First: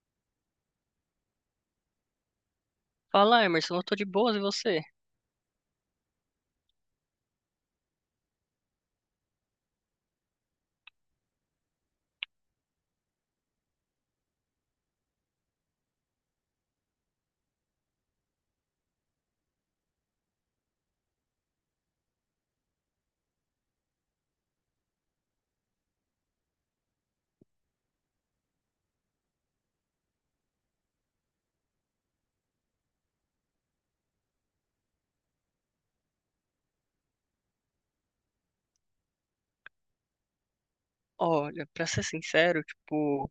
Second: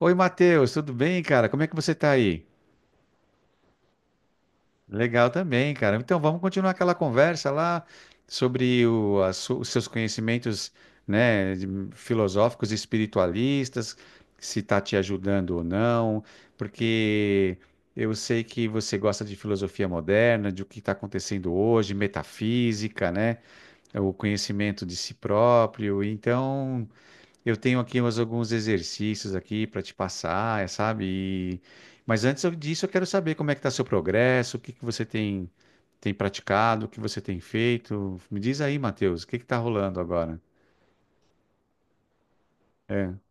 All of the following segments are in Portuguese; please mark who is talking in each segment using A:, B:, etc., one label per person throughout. A: Oi, Matheus, tudo bem, cara? Como é que você tá aí?
B: Fala, Emerson, eu tô de boas e você?
A: Legal também, cara. Então, vamos continuar aquela conversa lá sobre os seus conhecimentos, né, filosóficos e espiritualistas, se está te ajudando ou não, porque eu sei que você gosta de filosofia moderna, de o que está acontecendo hoje, metafísica, né, o conhecimento de si próprio. Então, eu tenho aqui mais alguns exercícios aqui para te passar, é, sabe? E- Mas antes disso, eu quero saber como é que está seu progresso, o que que você tem, tem praticado, o que você tem feito. Me diz aí, Matheus, o que que está rolando agora?
B: Olha, pra ser sincero,
A: É,
B: tipo,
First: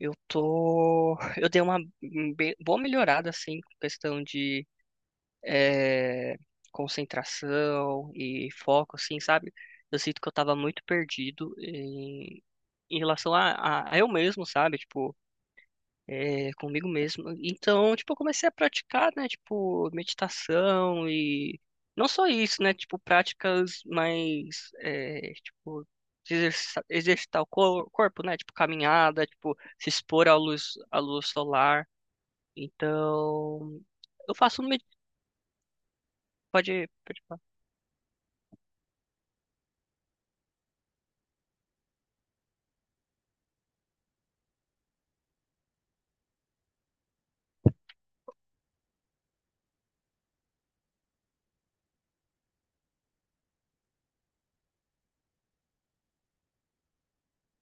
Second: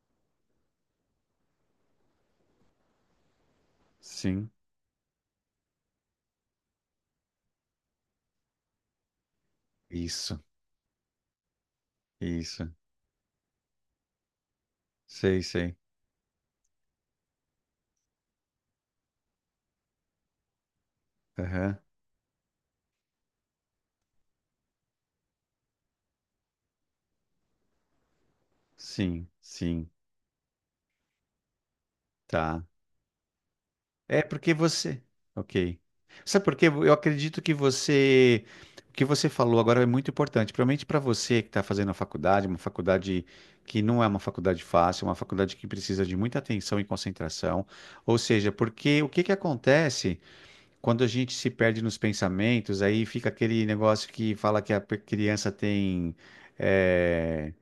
B: eu tô. Eu dei uma boa melhorada, assim, com questão
A: sim,
B: de eh, concentração e foco, assim, sabe? Eu sinto que eu
A: isso,
B: tava muito perdido em,
A: isso,
B: em relação a, a eu mesmo, sabe? Tipo,
A: sei, sei.
B: é, comigo mesmo. Então, tipo, eu comecei a praticar, né, tipo, meditação e
A: Aham,
B: não só isso, né, tipo, práticas mais, é, tipo, de exercitar o corpo, né, tipo, caminhada,
A: sim,
B: tipo,
A: sim,
B: se expor à luz solar.
A: tá.
B: Então,
A: É
B: eu
A: porque
B: faço, um med-
A: você. Ok. Sabe por quê?
B: pode,
A: Eu
B: pode
A: acredito
B: falar.
A: que você. O que você falou agora é muito importante, principalmente para você que está fazendo a faculdade, uma faculdade que não é uma faculdade fácil, uma faculdade que precisa de muita atenção e concentração. Ou seja, porque o que que acontece? Quando a gente se perde nos pensamentos, aí fica aquele negócio que fala que a criança tem eh,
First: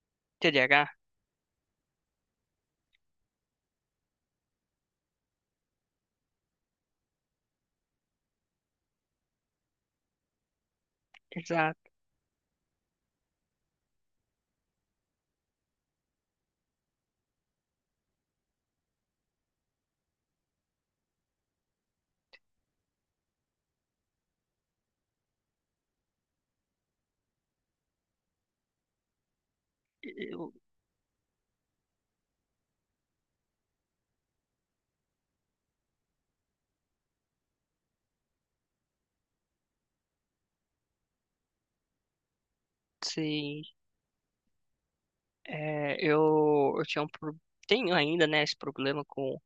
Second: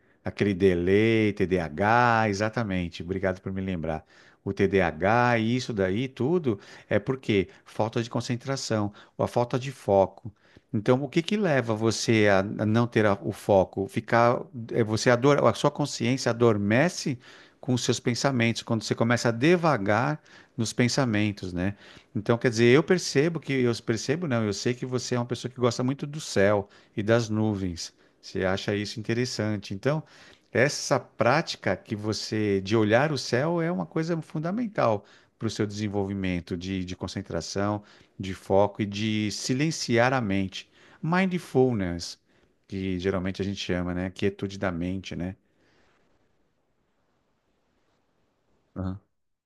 B: T
A: aquele
B: D A H,
A: delay, TDAH, exatamente. Obrigado por me lembrar. O TDAH e isso daí tudo é porque falta de concentração, ou a falta de foco. Então, o que que leva
B: exato.
A: você a não ter o foco? Ficar, é, você ador, a sua consciência adormece com os seus pensamentos, quando você começa a devagar nos pensamentos, né? Então, quer dizer, eu percebo que, eu percebo não, eu sei que você é uma pessoa que gosta muito do céu e das nuvens. Você acha isso interessante. Então,
B: Eu,
A: essa prática que você de olhar o céu é uma coisa fundamental para o seu desenvolvimento de concentração, de foco e de silenciar a mente. Mindfulness, que geralmente a gente
B: sim,
A: chama, né? Quietude da mente, né?
B: é, eu tinha um, tenho ainda, né, esse
A: Aham.
B: problema com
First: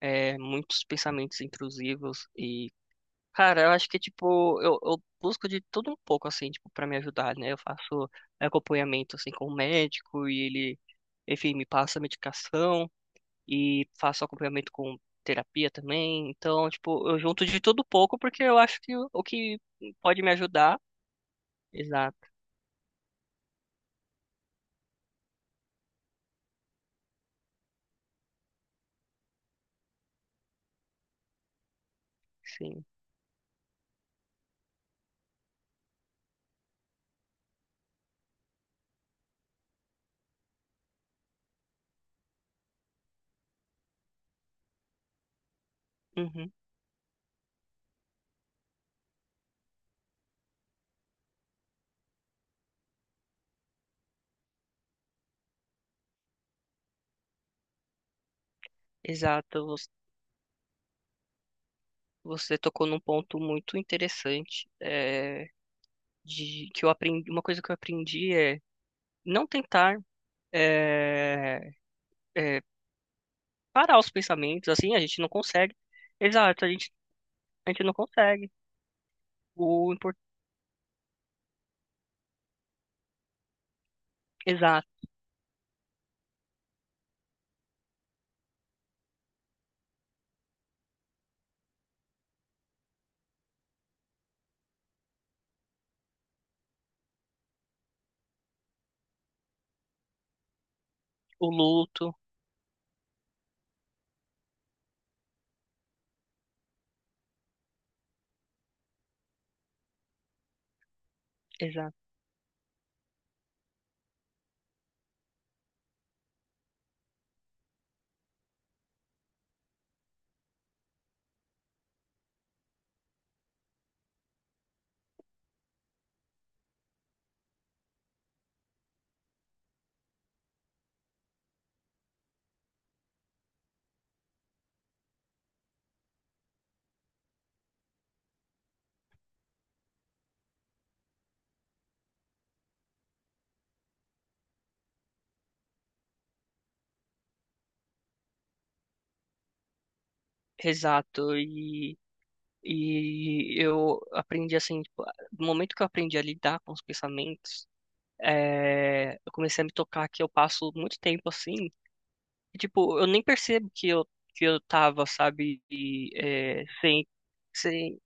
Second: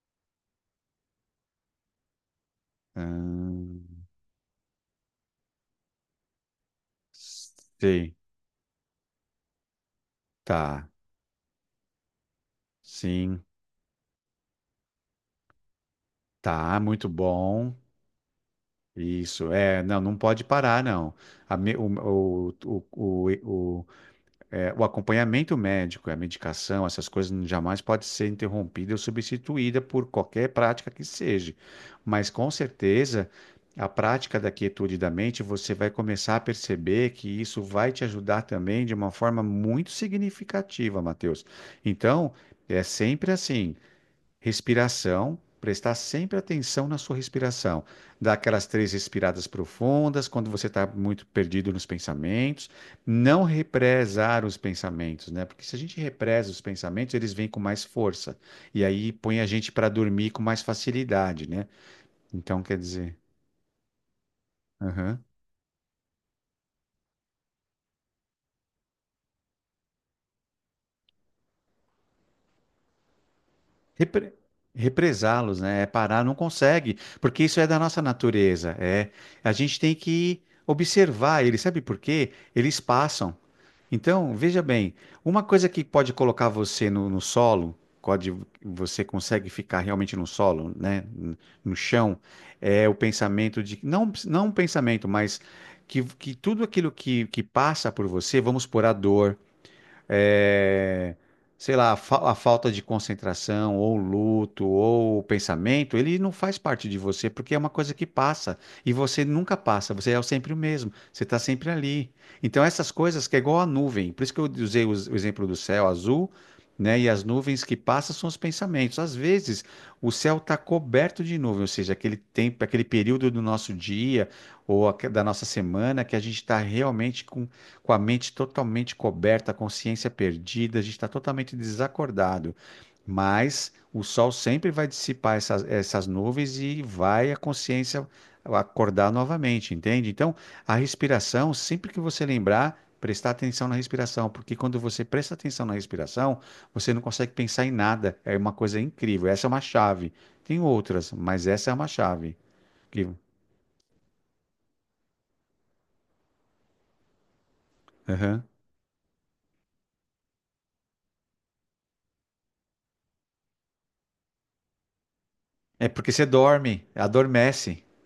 B: é, muitos pensamentos intrusivos. Cara, eu acho que,
A: Ahn,
B: tipo, eu busco de tudo um pouco, assim, tipo, pra me ajudar, né? Eu faço
A: sei,
B: acompanhamento, assim, com o médico e ele,
A: tá,
B: enfim, me passa medicação
A: sim,
B: e faço acompanhamento com terapia também. Então,
A: tá,
B: tipo,
A: muito
B: eu junto de
A: bom.
B: tudo um pouco porque eu acho que o
A: Isso,
B: que
A: é, não, não
B: pode me
A: pode
B: ajudar.
A: parar, não. A me-
B: Exato,
A: o, é, o acompanhamento médico, a medicação, essas coisas jamais pode ser interrompida ou substituída por qualquer prática que seja. Mas com
B: sim.
A: certeza, a prática da quietude da mente, você vai começar a perceber que isso vai te ajudar também de uma forma muito significativa, Matheus. Então, é sempre assim. Respiração, prestar sempre
B: Uhum,
A: atenção na sua respiração. Dar aquelas três respiradas profundas quando você está muito perdido nos pensamentos. Não represar os pensamentos, né? Porque se a gente represa os pensamentos, eles vêm com mais força. E aí põe a
B: exato.
A: gente para dormir com mais facilidade, né?
B: Você
A: Então, quer
B: tocou num
A: dizer.
B: ponto muito interessante,
A: Aham.
B: é, de que eu aprendi, uma coisa que eu aprendi é não tentar. É, parar os
A: Repre-
B: pensamentos, assim, a gente não
A: Represá-los,
B: consegue.
A: né? É parar, não
B: Exato,
A: consegue, porque isso é
B: a
A: da
B: gente não
A: nossa
B: consegue.
A: natureza. É, a gente
B: O
A: tem
B: impor-
A: que observar eles, sabe por quê? Eles passam. Então, veja
B: exato,
A: bem, uma coisa que pode colocar você no solo, pode, você consegue ficar realmente no solo, né? No chão, é o pensamento de, não, não um pensamento, mas que tudo aquilo que passa por você, vamos por a dor é,
B: o
A: sei lá, a,
B: luto,
A: fa- a falta de concentração, ou luto, ou pensamento, ele não faz parte de você, porque é uma coisa que passa. E você nunca passa, você é sempre o mesmo, você está sempre
B: exato,
A: ali. Então, essas coisas que é igual a nuvem, por isso que eu usei o exemplo do céu azul. Né? E as nuvens que passam são os pensamentos. Às vezes, o céu está coberto de nuvem, ou seja, aquele tempo, aquele período do nosso dia ou da nossa semana que a gente está realmente com a mente totalmente coberta, a consciência perdida, a gente está totalmente desacordado. Mas o sol sempre vai dissipar essas nuvens e vai a consciência acordar novamente, entende? Então, a respiração, sempre que você lembrar, prestar atenção na respiração, porque quando você presta atenção na respiração, você não consegue pensar em nada. É uma coisa incrível. Essa é uma chave. Tem outras,
B: exato.
A: mas essa é uma chave. Que-
B: E eu aprendi assim, tipo, no momento que eu aprendi a lidar com os pensamentos,
A: Aham.
B: é, eu comecei a me tocar que eu passo muito tempo assim, e, tipo, eu nem percebo que eu tava, sabe,
A: É
B: e,
A: porque você
B: é,
A: dorme,
B: sem,
A: adormece.
B: sem.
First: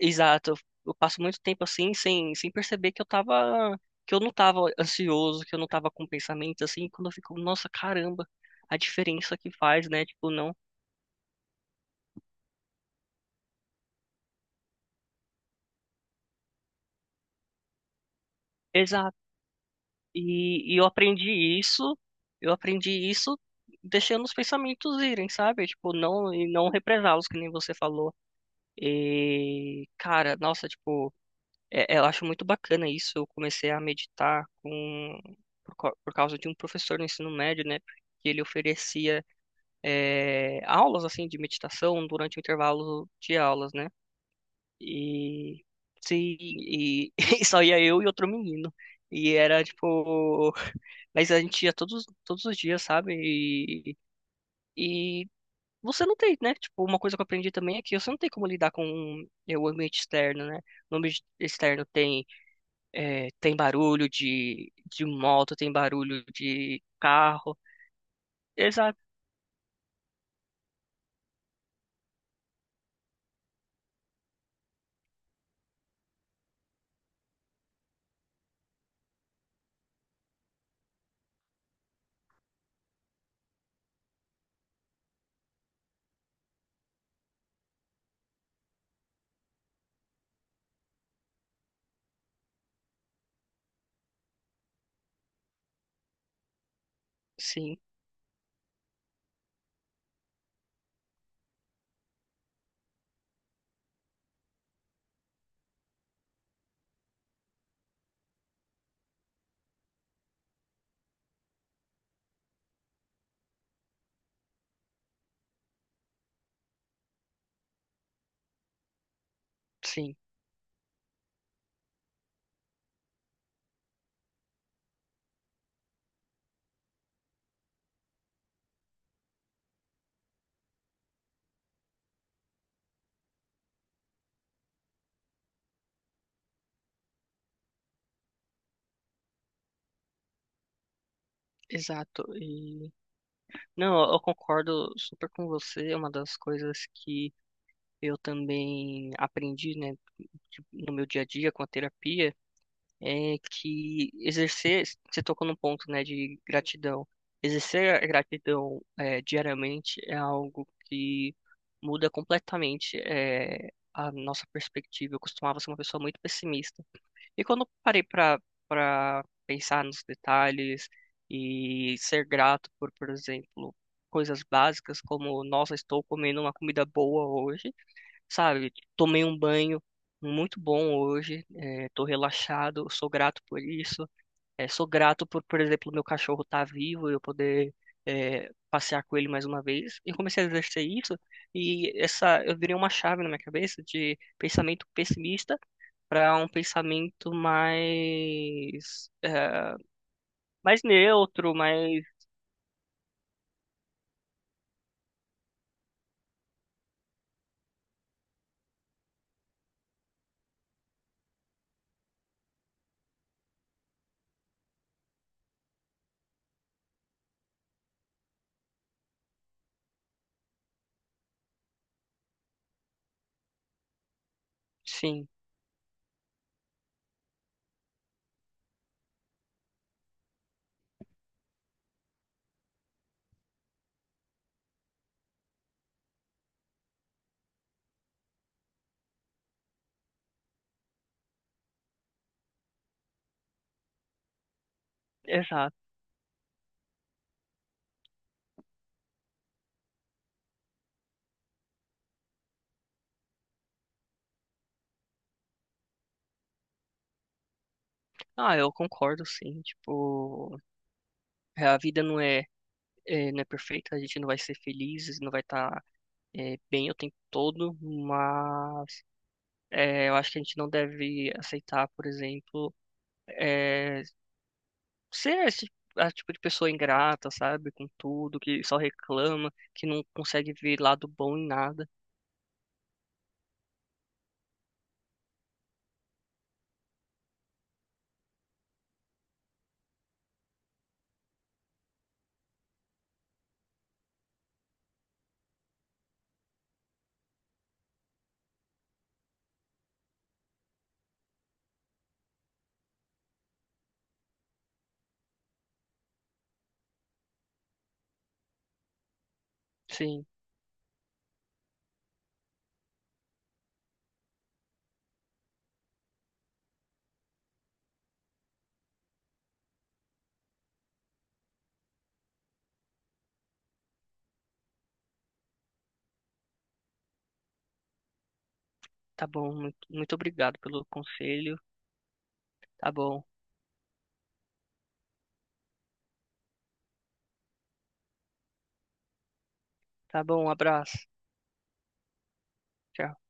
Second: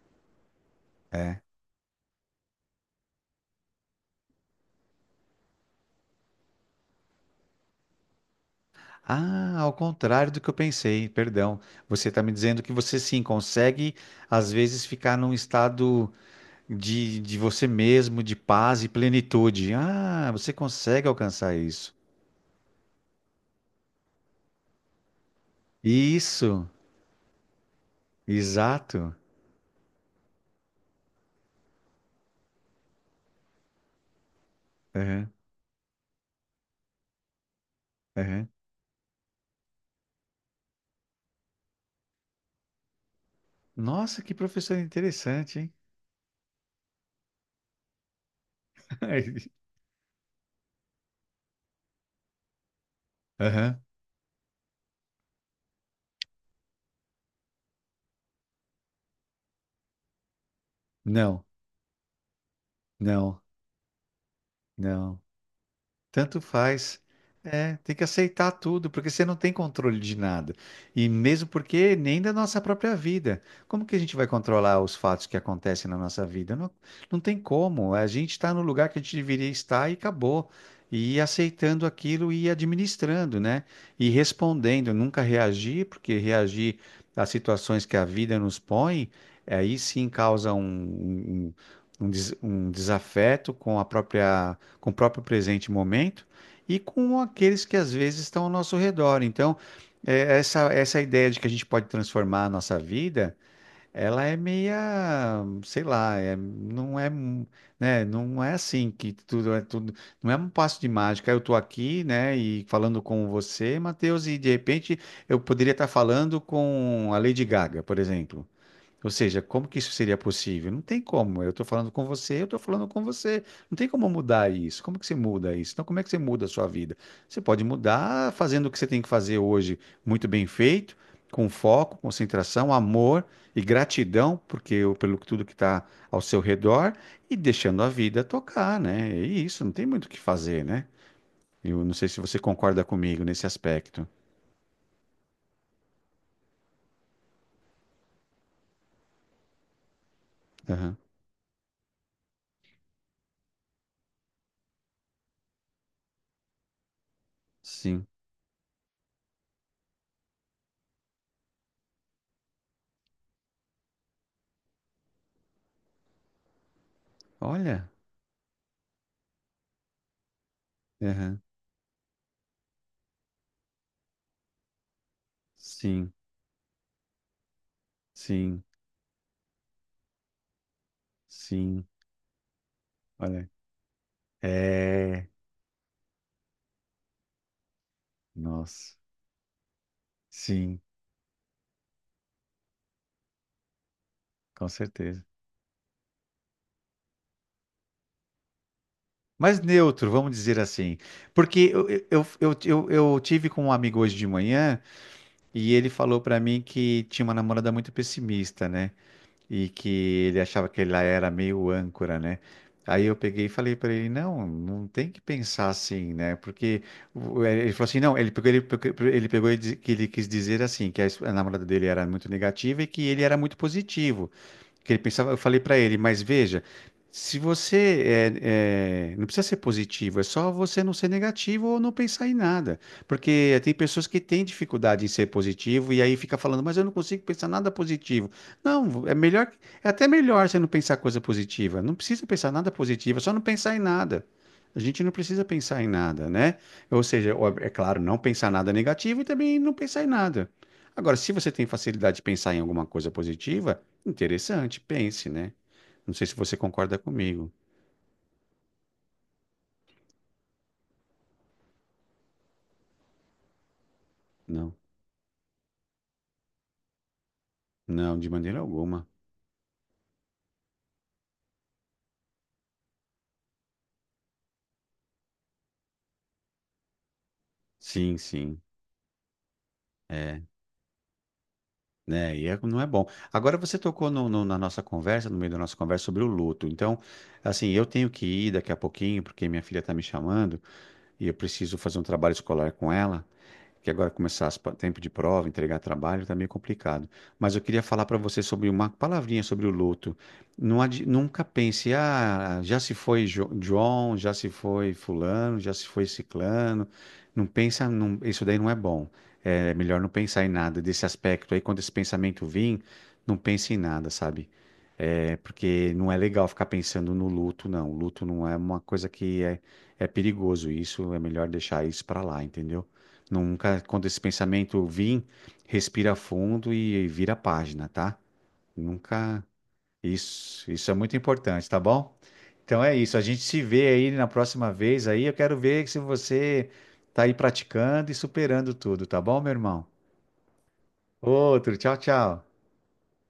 B: Exato, eu passo muito
A: É.
B: tempo assim sem, sem perceber que eu tava, que eu não tava ansioso, que eu não tava com pensamento assim, quando eu fico, nossa, caramba, a diferença que
A: Ah, ao
B: faz, né? Tipo,
A: contrário do que eu
B: não.
A: pensei, perdão. Você está me dizendo que você sim consegue, às vezes, ficar num estado de você mesmo, de paz e
B: Exato.
A: plenitude. Ah, você
B: E eu
A: consegue
B: aprendi
A: alcançar isso.
B: isso, eu aprendi isso deixando os pensamentos irem, sabe? Tipo, não, e
A: Isso,
B: não represá-los, que nem você falou.
A: exato.
B: E, cara, nossa, tipo, é, eu acho muito bacana isso. Eu comecei a meditar com,
A: Aham,
B: por causa de um professor no ensino médio, né? Que ele
A: aham.
B: oferecia é, aulas assim de meditação durante o intervalo de aulas, né?
A: Nossa, que professor interessante,
B: E
A: hein?
B: se e, e só ia eu e outro menino. E era tipo, mas a gente ia todos os dias, sabe?
A: Aham.
B: E você não tem, né? Tipo, uma coisa que eu aprendi também é que você não tem como lidar com é, o ambiente externo, né? No ambiente
A: Não,
B: externo tem é,
A: não,
B: tem barulho de
A: não.
B: moto, tem barulho
A: Tanto
B: de
A: faz.
B: carro.
A: É, tem que aceitar tudo,
B: Exato,
A: porque você não tem controle de nada. E mesmo porque nem da nossa própria vida. Como que a gente vai controlar os fatos que acontecem na nossa vida? Não, não tem como. A gente está no lugar que a gente deveria estar e acabou. E ir aceitando aquilo e ir administrando, né? E respondendo, nunca reagir, porque reagir às situações que a vida nos põe, aí sim causa um desafeto com a própria com o próprio presente momento e com aqueles que
B: sim,
A: às vezes estão ao nosso redor. Então, é, essa ideia de que a gente pode transformar a nossa vida, ela é meia, sei lá, é, não é, né, não é assim que tudo é tudo, não é um passo de mágica. Eu estou aqui, né, e falando com você, Matheus, e de repente eu poderia estar falando com a Lady Gaga, por exemplo. Ou seja, como que isso
B: sim,
A: seria possível? Não tem como. Eu estou falando com você, eu estou falando com você. Não tem como mudar isso. Como que você muda isso? Então, como é que você muda a sua vida? Você pode mudar fazendo o que você tem que fazer hoje muito bem feito, com foco, concentração, amor e gratidão porque pelo tudo que está ao seu redor e deixando a vida tocar, né? É isso, não tem muito o que fazer, né? Eu não sei se
B: exato.
A: você concorda
B: E
A: comigo nesse
B: não,
A: aspecto.
B: eu concordo super com você. É uma das coisas que eu também aprendi, né, de- no
A: Aham.
B: meu dia a dia com a terapia, é que exercer, você tocou num ponto, né, de gratidão. Exercer
A: Sim.
B: a gratidão diariamente é algo que muda completamente a nossa perspectiva. Eu costumava ser uma pessoa muito pessimista. E quando eu
A: Olha.
B: parei para pensar nos detalhes
A: Aham.
B: e ser grato por exemplo, coisas básicas como, nossa, estou
A: Sim.
B: comendo uma comida boa hoje,
A: Sim.
B: sabe? Tomei um banho muito bom hoje,
A: Sim.
B: estou relaxado, sou grato
A: Olha,
B: por isso. Sou
A: é,
B: grato por exemplo, meu cachorro estar vivo e eu poder
A: nossa,
B: passear com ele mais uma vez. E eu comecei a
A: sim,
B: exercer isso e essa eu virei uma chave na minha cabeça de
A: com
B: pensamento
A: certeza.
B: pessimista para um pensamento mais,
A: Mas neutro, vamos dizer
B: mais
A: assim,
B: neutro,
A: porque eu,
B: mais,
A: eu, eu, eu, eu tive com um amigo hoje de manhã e ele falou pra mim que tinha uma namorada muito pessimista, né? E que ele achava que ela era meio âncora, né? Aí eu peguei e falei pra ele, não, não tem que pensar assim, né? Porque ele falou assim, não, ele pegou, ele, ele pegou e que ele quis dizer assim, que a namorada dele era muito negativa e que ele era muito positivo. Que ele
B: sim,
A: pensava, eu falei para ele, mas veja, se você não precisa ser positivo, é só você não ser negativo ou não pensar em nada, porque tem pessoas que têm dificuldade em ser positivo e aí fica falando, mas eu não consigo pensar nada positivo. Não, é melhor, é até melhor você não pensar coisa positiva. Não precisa pensar nada positivo, é só não pensar em nada. A gente não precisa
B: exato.
A: pensar em nada, né? Ou seja, ó, é claro, não pensar nada negativo e também não pensar em nada. Agora, se você tem facilidade de pensar em alguma coisa positiva, interessante, pense, né? Não sei se você concorda comigo.
B: Ah, eu concordo, sim. Tipo, a vida não é, não é perfeita, a gente não vai ser
A: Não,
B: feliz, não vai estar, bem o tempo todo,
A: não, de maneira
B: mas
A: alguma.
B: eu acho que a gente não deve aceitar, por exemplo, eh, ser esse a tipo de pessoa ingrata, sabe, com
A: Sim,
B: tudo,
A: sim.
B: que só reclama, que não
A: É,
B: consegue ver lado bom em nada.
A: né? Não é bom. Agora você tocou na nossa conversa, no meio da nossa conversa sobre o luto. Então, assim, eu tenho que ir daqui a pouquinho, porque minha filha está me chamando e eu preciso fazer um trabalho escolar com ela. Que agora começar tempo de prova, entregar trabalho, tá meio complicado. Mas eu queria falar para você sobre uma palavrinha sobre o luto. Nunca pense, ah, já se foi João, já se foi fulano, já se foi ciclano. Não pensa, isso daí não é bom. É melhor não
B: Sim.
A: pensar em nada desse aspecto aí. Quando esse pensamento vir, não pense em nada, sabe? É, porque não é legal ficar pensando no luto, não. O luto não é uma coisa que é, é perigoso. Isso é melhor deixar isso para lá, entendeu? Nunca, quando esse pensamento vir, respira fundo e vira a página, tá?
B: Tá
A: Nunca.
B: bom, muito, muito obrigado
A: Isso,
B: pelo
A: isso é muito
B: conselho.
A: importante, tá bom? Então
B: Tá
A: é isso. A
B: bom,
A: gente se vê aí na próxima vez aí. Eu quero ver se você tá aí praticando e superando tudo, tá bom, meu irmão?
B: tá bom, um abraço.
A: Outro, tchau, tchau.
B: Tchau.